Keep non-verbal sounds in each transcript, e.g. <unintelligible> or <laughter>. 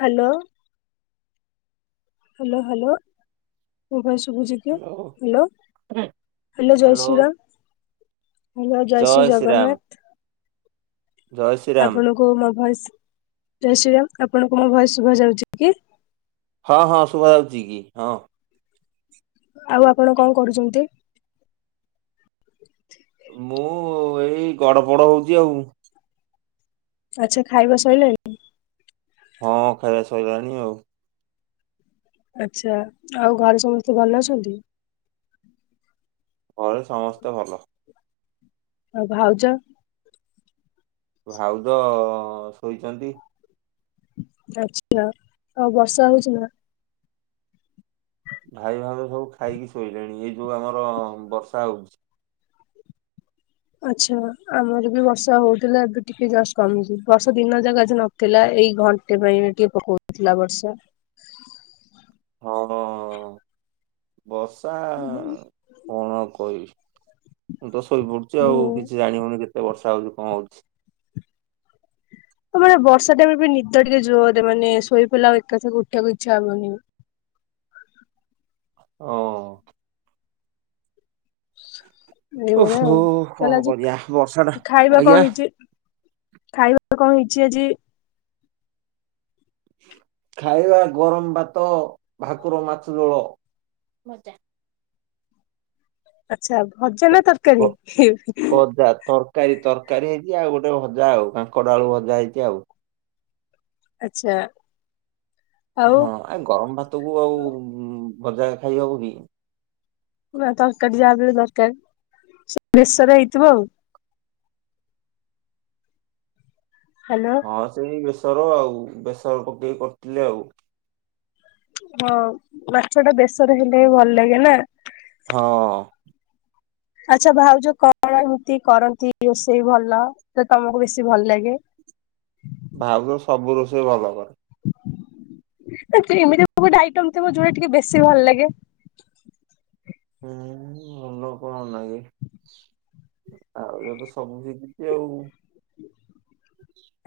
Hello hello hello ମୋ voice Subhu ଉଁ hello hello hello ଜୟ ହ୍ୟାଲୋ ଶ୍ରୀ ରାମ। ହ୍ୟାଲୋ ଜୟ ଶ୍ରୀ ଜଗନ୍ନାଥ। ଜୟ ଶ୍ରୀରାମ। କୁ ମୋ ଭଏସ ଜୟ ଶ୍ରୀରାମ ଆପଣଙ୍କୁ ମୋ ଭୟସ ଶୁଭା ଯାଉଛି କି? ହଁ ହଁ ଶୁଭା ଯାଉଛି କି ହଁ। ଆଉ ଆପଣ କଣ କରୁଛନ୍ତି? ମୁଁ ଏଇ ଗଡ ପଡ ହଉଛି ଆଉ। ଆଚ୍ଛା ଖାଇବା ସଇଲାଣି? ହଁ ଖାଇବା ସଇଲାଣି ଆଉ। ଆଛା ଆଉ ଘରେ ସମସ୍ତେ ଭଲ ଅଛନ୍ତି? ଘରେ ସମସ୍ତେ ଭଲ। ଆଉ ଭାଉଜ? ଭାଉଜ ଶୋଇଛନ୍ତି। ଆଛା ଆଉ ବର୍ଷା ହଉଛି ନା? ଭାଇ ଭାଉଜ ସବୁ ଖାଇକି ଶୋଇଲେଣି ଏଇ ଯୋଉ ଆମର ବର୍ଷା ହଉଛି। ଆଛା ଆମର ବି ବର୍ଷା ହଉଥିଲା ଏବେ ଟିକେ ଜଷ୍ଟ କମିଛି ବର୍ଷା ଦିନ ଜାଗ ଆଜି ନ ଥିଲା ଏଇ ଘଣ୍ଟେ ପାଇଁ ଟିକେ ପକଉଥିଲା ବର୍ଷା। ହଁ ବର୍ଷା କଣ ଆଉ କହିବି। ମୁଁ ତ ଶୋଇପଡୁଛି ଆଉ ହୁଁ କିଛି ଜାଣିହଉନି କେତେ ବର୍ଷା ହଉଛି କଣ ହଉଛି। ଆ ମାନେ ବର୍ଷା ଟାଇମ୍ ବି ନିଦ ଟିକେ ଜୋରରେ ମାନେ ଶୋଇ ପଇଲେ ଆଉ ଏକାଥ କୁ ଉଠିବାକୁ ଇଚ୍ଛା ହବନି। ଓ ହୋ। ଏଇ ଭଳିଆ ଆଉ ଓହୋ ତାହଲେ କଣ ଆଜି କରିବା ବର୍ଷା ଟା ଖାଇବା ଆଜ୍ଞା କଣ ହେଇଛି? ଖାଇବା କଣ ହେଇଛି ଆଜି? ଖାଇବା ଗରମ ଭାତ ଭାକୁର ମାଛ ଝୋଳ। ଆଚ୍ଛା ଭଜା ନା ତରକାରୀ? ଭଜା ତରକାରୀ ତରକାରୀ ହେଇଛି ଆଉ ଗୋଟେ ଭଜା ଆଉ କାଙ୍କଡ ଆଳୁ ଭଜା ହେଇଛି ଆଉ। ଆଚ୍ଛା। ଆଉ ହଁ ଆରେ ଗରମ ଭାତ କୁ ଆଉ ଭଜା ଖାଇ ହବ କି? ନା ତରକାରୀ ଯାହା ବି ହେଲେ ଦରକାର ସେ ବେଶର ହେଇଥିବ ଆଉ। ହ୍ୟାଲୋ। ହଁ ସେଇ ବେସର ଆଉ ବେସର ପକେଇକି କରିଥିଲେ ଆଉ। ହଁ ମାଛ ଟା ବେଶର ହେଲେ ବି ଭଲ ଲାଗେ ନା। ହଁ। ଆଛା ଭାଉଜ କଣ ଏମିତି କରନ୍ତି ରୋଷେଇ ଭଲ ତ ତମକୁ ବେଶୀ ଭଲ ଲାଗେ? ଭାଉଜ ସବୁ ରୋଷେଇ ଭଲ କରେ। <unintelligible> ଏମିତି ଗୋଟେ ଆଇଟମ ଥିବ ଯୋଉଟା ଟିକେ ବେଶୀ ଭଲ ଲାଗେ। <unintelligible> ଭାଉଜ ତ ସବୁ ଶିଖିଚି ଆଉ।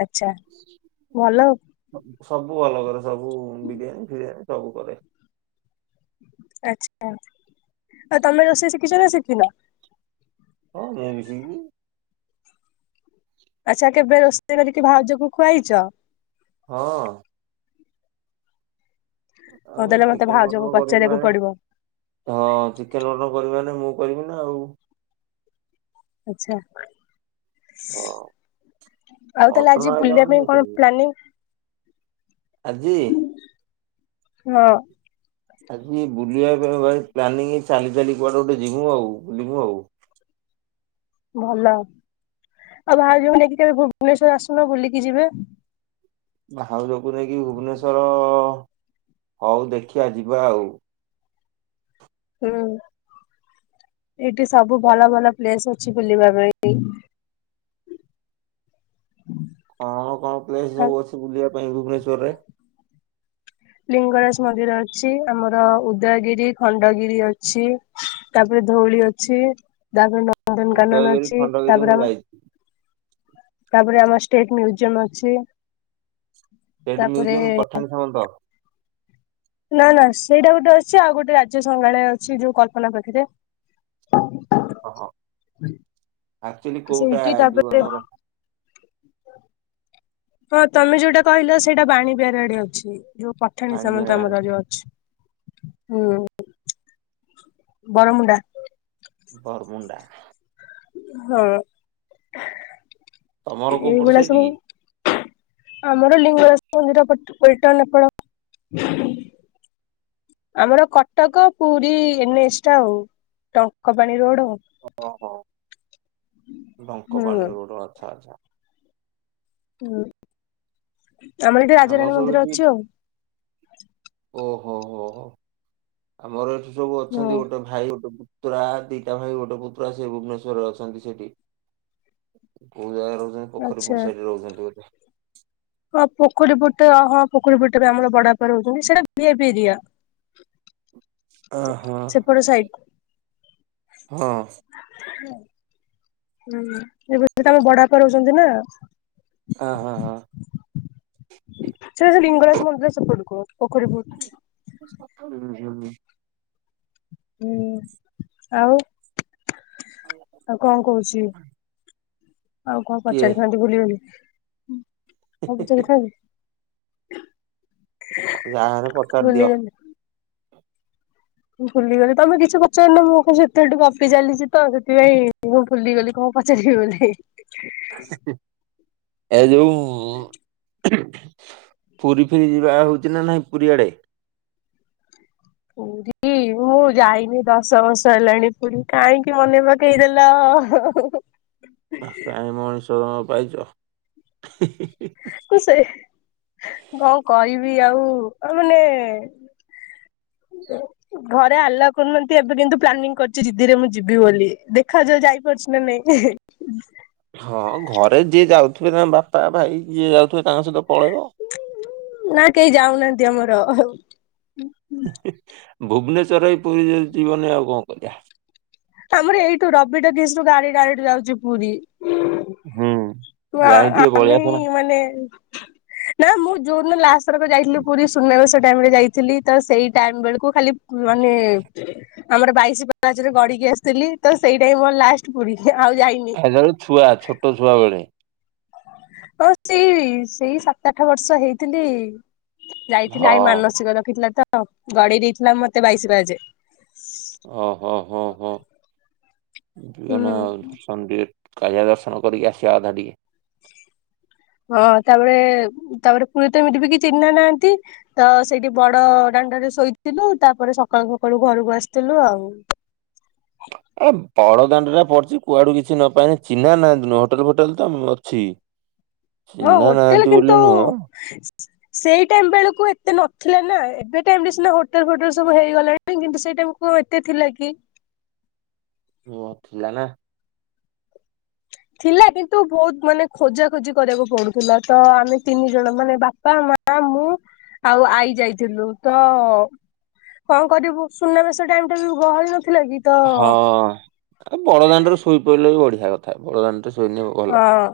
ଆଚ୍ଛା ଭଲ। ସବୁ ଭଲ କରେ ସବୁ ବିରିୟାନୀ ଫିରିୟାନୀ ସବୁ କରେ। ଆଚ୍ଛା ଆଉ ତମେ ରୋଷେଇ ଶିଖିଛ ନା ଶିଖିନ? ହଁ ମୁଁ ବି ଶିଖିଚି। ଆଚ୍ଛା କେବେ ରୋଷେଇ କରିକି ଭାଉଜକୁ ଖୁଆଇଛ? ହଁ। ହଉ ଆଉ ତାହେଲେ ମତେ ଚିକେନ ମଟନ ଭାଉଜଙ୍କୁ କରିବି ପଚାରିବାକୁ ମାନେ ପଡିବ। ହଁ ଚିକେନ, ମଟନ କରିବି ମାନେ ମୁଁ କରିବି ନା ଆଉ। ଆଛା। ହଁ ଆଉ ତାହେଲେ ମଟନ ଆଜି ଆଇଲା ବୁଲିବା ମାନେ ପାଇଁ ମୁଁ କଣ କରିବି। ପ୍ଲାନିଂ? ଆଜି? ହଁ। ଆଜି ବୁଲିବା ପାଇଁ ଭଏ ପ୍ଲାନିଂ ଚାଲି ଚାଲି କୁଆଡେ ଗୋଟେ ଯିମୁ ଆଉ ବୁଲିବୁ ଆଉ। ଭଲ ଆଉ ଭାଉଜଙ୍କୁ ନେଇକି କେବେ ଭୁବନେଶ୍ୱର ଆସୁନ ବୁଲିକି ଯିବେ। ଭାଉଜକୁ ନେଇକି ଭୁବନେଶ୍ଵର ହଉ ଦେଖିଆ ଯିବା ଆଉ। ହୁଁ ଏଠି ସବୁ ଭଲ ଭଲ ପ୍ଲେସ ଅଛି ବୁଲିବା ପାଇଁ। କଣ କଣ ପ୍ଲେସ ସବୁ ଅଛି ବୁଲିବା ପାଇଁ ଭୁବନେଶ୍ଵର ରେ? ଲିଙ୍ଗରାଜ ମନ୍ଦିର ଅଛି ଆମର ଉଦୟଗିରି, ଖଣ୍ଡଗିରି ଅଛି। ତାପରେ ଧଉଳି ଅଛି ତାପରେ ନନ୍ଦନକାନନ ଉଦୟଗିରି ଅଛି ଖଣ୍ଡଗିରି ମୁଁ ତାପରେ ଆମ ଯାଇଛି ତାପରେ ଆମ ଷ୍ଟେଟ ମ୍ୟୁଜିୟମ ଅଛି। ଟେଡ୍ ମ୍ୟୁଜିୟମ୍ ତାପରେ ପଠାଣି ସାମନ୍ତ। ନା ନା ସେଇଟା ଗୋଟେ ଅଛି ଆଉ ଗୋଟେ ରାଜ୍ୟ ସଂଗ୍ରାହାଳୟ ଅଛି ଯୋଉ କଳ୍ପନା ପାଖେରେ। ହହ ଆକ୍ଚୁଆଲି କୋଉଟା ସେଇଠି ଯୋଉ ତାପରେ ଆମର ହଁ ତମେ ଯୋଉଟା କହିଲ ସେଇଟା ବାଣୀ ବିହାର ଆଡେ ଅଛି ଯୋଉ ପଠାଣି ସାମନ୍ତ ଜଉ ମାଣ୍ଡିଆରେ ଆମର ଅଛି ହୁଁ। ବରମୁଣ୍ଡା। ବରମୁଣ୍ଡା। ହଁ ତମର କୋଉ ଏଇ ପଟ ଗୁଡା ସାଇଡ ସବୁ କି? ଆମର ଲିଙ୍ଗରାଜ ମନ୍ଦିର ପଲଟନ ଏପଳ ଆମର କଟକ ପୁରୀ ଏନ ଏସ୍ ଟା ଆଉ ଟଙ୍କପାଣି ରୋଡ ଆଉ। ଓ ହୋ ଡ଼ଙ୍କ ହୁଁ ପାଣି ରୋଡ଼ ଆଚଛା ଆଚ୍ଛା। ହୁଁ ଆମର ଏଠି ରାଜାରାଣୀ ସବୁ ମନ୍ଦିର ଏଠି ଅଛି ଆଉ। ଓହୋ ହୋ ହୋ ଆମର ଏଠି ସବୁ ହୁଁ ଅଛନ୍ତି ଗୋଟେ ଭାଇ ଗୋଟେ ପୁତୁରା ଦିଟା ଭାଇ ଗୋଟେ ପୁତ୍ର ଆ ସେ ଭୁବନେଶ୍ୱରରେ ଅଛନ୍ତି ସେଠି। କୋଉ ଜାଗାରେ ରହୁଛନ୍ତି ଆଚ୍ଛା ପୋଖରୀପୁଟ ସାଇଟରେ ରହୁଛନ୍ତି ବୋଧେ। ହଁ ପୋଖରୀ ପୁଟ ହଁ ପୋଖରୀ ପୁଟ ବି ଆମର ବଡବାପା ରଉଛନ୍ତି ସେଟା ଭିଆଇପି ଏରିଆ। ଅହ ହଁ ସେପଟ ସାଇଟ। ହୁଁ ହୁଁ ଏ ତମ ବଡାଆପା ରହୁଛନ୍ତି ନା? ହ ହଁ ହଁ। ସେଟା ସେ ଲିଙ୍ଗରାଜ ମନ୍ଦିର ସେପଟକୁ ପୋଖରୀପୁଟ ହୁଁ ହୁଁ। ହୁଁ ଆଉ। ଆଉ କଣ କହୁଛି ଆଉ କଣ କିଏ ପଚାରିଥା ଭୁଲିଗଲି କଣ ପଚାରିଥାନ୍ତି। ଯାହାରେ ପଚାରିଦିଅ। ଭୁଲିଗଲି। ଭୁଲିଗଲି ତମେ କିଛି ପଚାରିନ ମୁଁ କ ସେତେଠୁ କପି ଚାଲିଛି ତ ସେଥିପାଇଁ ମୁଁଭୁଲିଗଲି କଣ ପଚାରିକ ବୋଲି। ଏ ଯେଉ। ପୁରୀ ଫିରି ଯିବା ହେଉଛି ନା ନାହିଁ ପୁରୀଆଡ଼େ। ପୁରୀ ମୁଁ ଯାଇନି ଦଶ ବର୍ଷ ହେଲାଣି ପୁରୀ କାହିଁକି ମନେ ପକେଇଦେଲ ହଁ କାହିଁ ମଣିଷ ଜନମ ପାଇଛ? <unintelligible> କୁ ସେ କଣ କରିବି ଆଉ ଆଉ ମାନେ ହ <unintelligible> ଘରେ ଆଲାଉ କରୁନାହାନ୍ତି ଏବେ କିନ୍ତୁ ପ୍ଲାନିଂ କରିଛି ଦିଦିରେ ମୁଁ ଯିବି ବୋଲି ଦେଖା ଯାଉ ଯାଇପାରୁଛି ନା ନାଇଁ। ଠିକ <unintelligible> ହଁ ଘରେ ଯିଏ ଯାଉଥିବେ ତାଙ୍କ ବାପା ଭାଇ ଯିଏ ଯାଉଥିବେ ତାଙ୍କ ସହିତ ପଳେଇବ। ନା କେହି ଯାଉନାହାନ୍ତି ଆମର ଆଉ। ଭୁବନେଶ୍ର ରଇ ପୁରୀ ଯଦି ଯିବନି ଆଉ କଣ କରିବା। ଆମର ଏଇଠୁ ରବିଟକିଜ ରୁ ଗାଡି ଡାଇରେକ୍ଟ ଯାଉଛି ପୁରୀ। ହୁଁ ନାଁ ଯାଇ ଟିକେ ବଳିଆ ଆମେହି କର ମାନେ ନା ମୁଁ ଯୋଉ ଦିନ ଲାଷ୍ଟ ଥରକ ଯାଇଥିଲି ପୁରୀ ସୁନାବେଶ ଟାଇମ ରେ ଯାଇଥିଲି ତ ସେଇ ଟାଇମ ବେଳକୁ ଖାଲି ମାନେ ଆମର ବାଇଶି ପାଚରେ ଗଡିକି ଆ ଥିଲି ତ ସେଇଟାଇ ମୋର ଲାଷ୍ଟ ପୁରୀ ଆଉ ଯାଇ ସେତେବେଳେ ଛୁଆ ଛୋଟ ଛୁଆ ବେଳେ। ହଁ ସେଇ ସେଇ ସାତ ଆଠ ବର୍ଷ ହେଇଥିଲି ଯାଇଥିଲି ହଁ ଆଇ ମାନସିକ ରଖିଥିଲା ତ ଗଡେଇ ଦେଇଥିଲା ମତେ ବାଇସି ପାହାଚେ। ଓ ହୋ ହୋ ହୋ <unintelligible> ହୁଁ ମନ୍ଦିର କାଳିଆ ଦର୍ଶନ କରିକି ଆସିବା ଅଧା ଟିକେ। ହଁ ତାପରେ ତାପରେ ପୁରୀ ତ ଏମିତି ବି କେଇ ଚିହ୍ନା ନାହାନ୍ତି। ତ ସେଇଠି ବଡ ଡାଣ୍ଡ ରେ ଶୋଇଥିଲୁ, ତାପରେ ସକାଳୁ ସକାଳୁ ଘରକୁ ଆସିଥିଲୁ ଆଉ। ଏ ବଡ଼ଦାଣ୍ଡଟା ପଡିଛି କୁଆଡୁ କିଛି ନ ପାଇନେ ଚିହ୍ନା ନାହାନ୍ତି ନୁହଁ ହୋଟେଲ ଫୋଟେଲ ତ ମ ଅଛି। ହଁ ଚିହ୍ନା ହୋଟେଲ ନାହାନ୍ତି କିନ୍ତୁ ବୋଲି ନୁହଁ ସେଇ ଟାଇମ ବେଳକୁ ଏତେ ନଥିଲା ନା ଏବେ ଟାଇମରେ ସିନା ହୋଟେଲ ଫୋଟେଲ ସବୁ ହେଇଗଲା ନି କିନ୍ତୁ ସେଇଟା କୁ କଣ ଏତେ ଥିଲା କି। ହୁଅ ଥିଲା ନା। ଥିଲା କିନ୍ତୁ ବହୁତ ମାନେ ଖୋଜା ଖୋଜି କରିବାକୁ ପଡୁଥିଲା ତ ଆମେ ତିନି ଜଣ ମାନେ ବାପା, ମା, ମୁଁ ଆଉ ଆଈ ଯାଇଥିଲୁ ତ କଣ କରିବୁ ସୁନାବେଶ ଟାଇମଟା ବି ଗହଳି ନଥିଲା କି ତ ହଁ ବଡଦାଣ୍ଡରେ ଶୋଇପଇଲେ ବି ବଢିଆ କଥା ବଡଦାଣ୍ଡରେ ଶୋଇନେ ଭଲ। ଅ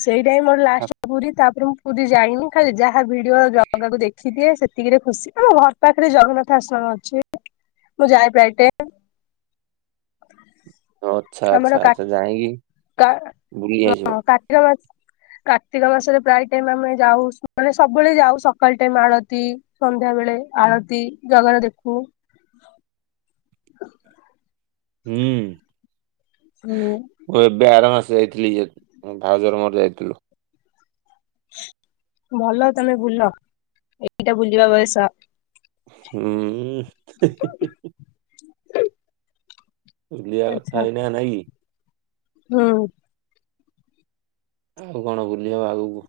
ସେଇଟାଇ ମୋର ଠା- ଲାଷ୍ଟ ପୁରୀ ତାପରେ ମୁଁ ପୁରୀ ଯାଇନି ଖାଲି ଯାହା ଭିଡିଓ ଜାଗାକୁ ଦେ ଖିଦିଏ ସେତିକିରେ ଖୁସି। ଆମ ଘର ପାଖରେ ଜଗନ୍ନାଥ ଆଶ୍ରମ ଅଛି, ମୁଁ ଯାଏ ପ୍ରାୟେ ଟାଇମ୍। ଆଚ୍ଛା ଆଚ୍ଛା ଆମର କା ଆଚ୍ଛା ଯାଇକି କା ବୁଲି ଆସିବ ହଁ କାର୍ତ୍ତିକ ମାସ କାର୍ତ୍ତିକ ମାସରେ ପ୍ରାୟ ଟାଇମ ଆମେ ଯାଉ ମାନେ ସବୁବେଳେ ଯାଉ ସକାଳ ଟାଇମ ଆଳତି ସନ୍ଧ୍ୟା ବେଳେ ଆଳତୀ ଜଗନା ଦେଖୁ। ହ <unintelligible> ହୁଁ। ହୁଁ। ମୁଁ ଏବେ ଆର ମାସେ ଯାଇଥିଲି ଯେତୁ ଭାଉଜର ମୋର ଯାଇଥିଲୁ। ଭଲ ତମେ ବୁଲ, ଏଇଟା ବୁଲିବା ବୟସ। ହୁଁ <inaudible> ବୁଲିଆ କଥା ଆଚ୍ଛା ଏଇନା ନାଇଁ କି ହୁଁ। ଆଉ କଣ ବୁଲିହବ ଆଗକୁ।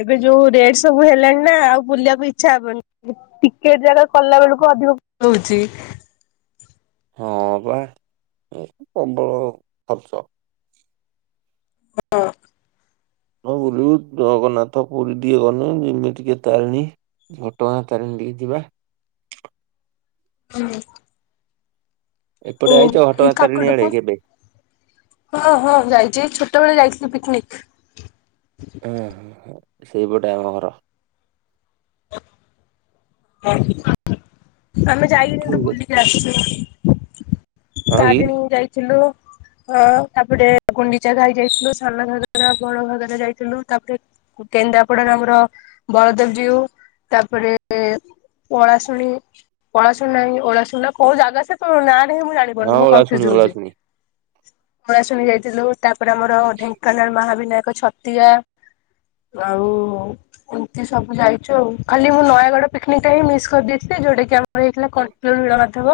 ଏବେ ଯୋଉ ରେଟ୍ ସବୁ ହେଲାଣି ନା ଆଉ ବୁଲିବାକୁ ଇଚ୍ଛା ହବନି। ଟିକେଟ ଜାଗା କଲା ବେଳକୁ ଅଧିକ ହୋଉଛି। ହଁ ପା <unintelligible> ଖର୍ଚ୍ଚ। ହଁ। କଣ ବୁଲିବୁ ଜଗନ୍ନାଥ ପୁରୀ ଟିକେ ଗନୁ, ଯିମି ଟିକେ ତାରିଣୀ। ଘଟଗାଁ ତାରିଣୀ ଟିକେ ଯିବା। ହୁଁ। ଓ ଏପଟେ ଆଇଛ ଏଇ ଘଟଗାଁ ତାରିଣୀ ଆଡେ କାକଟପୁର। କେବେ? ହଁ ହଁ ଯାଇଛି ଛୋଟବେଳେ ଯାଇଥିଲି ପିକନିକ୍। ହୁଁ ହୁଁ ହୁଁ ସେଇପଟେ ଆମ ଘର। ଆମେ ଯାଇକି କିନ୍ତୁ ଠିକ୍ ଅଛି ବୁଲିକି ଆସିଛୁ। ହଁ କି ତାରିଣୀ ଯାଇଥିଲୁ। ହଁ ତାପରେ ଗୁଣ୍ଡିଚାଘାଇ ଯାଇଥିଲୁ ସାନ ଘାଗରା ବଡ ଘାଗରା ଯାଇଥିଲୁ ତାପରେ କେନ୍ଦ୍ରାପଡାରେ ଆମର ବଳଦେବଜୀଉ ତାପରେ ପଳାଶୁଣି ପଳାଶୁଣି ନାହିଁ ଓଳା ଶୁଣି କୋଉ ଜାଗା ସେ ତା ନା ମୁଁ ଜାଣିି ହଁ ଜାଣିନି ମୁ କନ୍ ଫିଉଜ୍ ଓଳାଶୁଣି ହଉଚି ଓଳାଶୁଣି। ପଳା ଶୁଣି ଯାଇଥିଲୁ ତାପରେ ଆମର ଢେଙ୍କ୍ ଢେଙ୍କାନାଳ ମାହାବିନାୟକ ଛତିଆ। ଆଉ ଏମିତି ସବୁ ଯାଇଚୁ ଆଉ ଖାଲି ମୁଁ ନୟାଗଡଡ଼ ପିକ୍ନିକ୍ ଟା ହିଁ ମିସ୍ କରିଦେଇଥିଲି ଯୋଉଟା କି ଆ ଆମର ହେଇଥିଲା କଣ୍ଟିଲନୀଳ ମାଧବ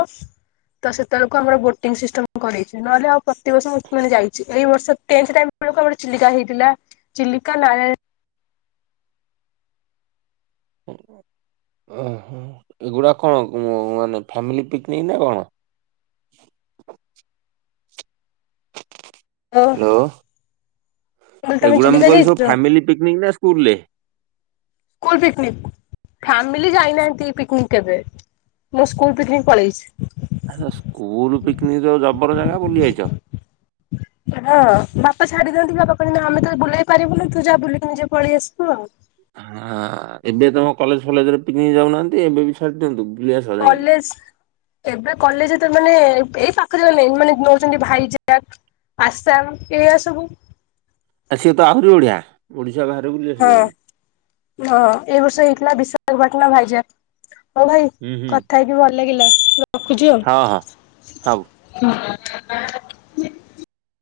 ତ ସେତେବେଳେ କ୍ କୁ ଆମର ବୋଟିଂ ସିଷ୍ଟମ୍ କରେଇଚି ନହେଲେ ଆଉ ପ୍ରତିବର୍ଷ ମୁ <inaudible> ଯାଇଛି ଏଇବର୍ଷ ଟେନ୍ ଥି ଟାଇମ୍ ଆରଥିରିକ ଆମର ଚିଲିକା ହେଇଥିଲା। ଚିଲିକା ନୟା ଓହୋ। ଏଗୁଡା କଁ ମାନେ ଫାମିଲି ପିକ୍ନିକ୍ ନା କଣ? ମୁଁ ହାଲୋ। କହିଲି ତମେ ଏଗୁଡ଼ା ମୁଁ ଚିଲିକା କଇଲି ଯାଇଛ ଫାମିଲି ପିକ୍ନିକ୍ ନା ସ୍କୁଲ୍ ରେ? ସ୍କୁଲ୍ ପିକ୍ନିକ୍ ଫ୍ୟାମିଲି ଯାଇନାହାନ୍ତି ପିକ୍ ନିକ୍ କେବେ। ମୁଁ ସ୍କୁଲ୍ ପିକ୍ ନିକ୍ ପଳେଇଛି। ଆଲୋ ସ୍କୁଲ୍ ପିକ୍ନିକ୍ ଜବର ଜାଗା ବୁଲି ଆଇଚ। ହ। ହଁ। ବାପା ଛାଡି ଦିଅନ୍ତି ବାପା କହିବେ ଆମେ ତ ବୁଲେଇ ପାରିବୁନି ତୁ ଯାଆ ବୁଲିକି ନିଜେ ପଳେଇ ଆସିବୁ ଆଉ। ହଁ ଏବେ ତମ କଲେଜ୍ ଫଲେଜ୍ରେ ପିକ୍ନିକ୍ ଯାଉନାହାନ୍ତି ଏବେ ବି ଛାଡି ଦିଅନ୍ତୁ। ବୁଲି ଆସ ଯାଇକି। କଲେଜ୍। ଏବେ କଲେଜ୍ ତ ମାନେ ଏଇ ପାଖରେ ଗଲେ ମାନେ ନଉଚନ୍ତି ଭାଇ ଜୁହାକ୍। ଆସାମ୍ ଏଇଗୁରା ସବୁ। ଆ ସିଏ ତ ଆହୁରି ବଢିଆ ଓଡିଶା ବାହାରେ ହଁ। ବୁଲିଆସିବ ଯାଇଁକି। ହଁ, ଏ ବର୍ଷ ହେଇଥିଲା ବିଶାଖାପାଟଣ ଭାଇଜୁହାକ୍। ହଁ ଭାଇ ହୁଁ ହୁଁ। କଥା ହେ ହେଇକି ଭଲ ଲାଗିଲା ରଖୁଚି ହଁ ହଁ ହଉ। ଆଉ ହୁଁ।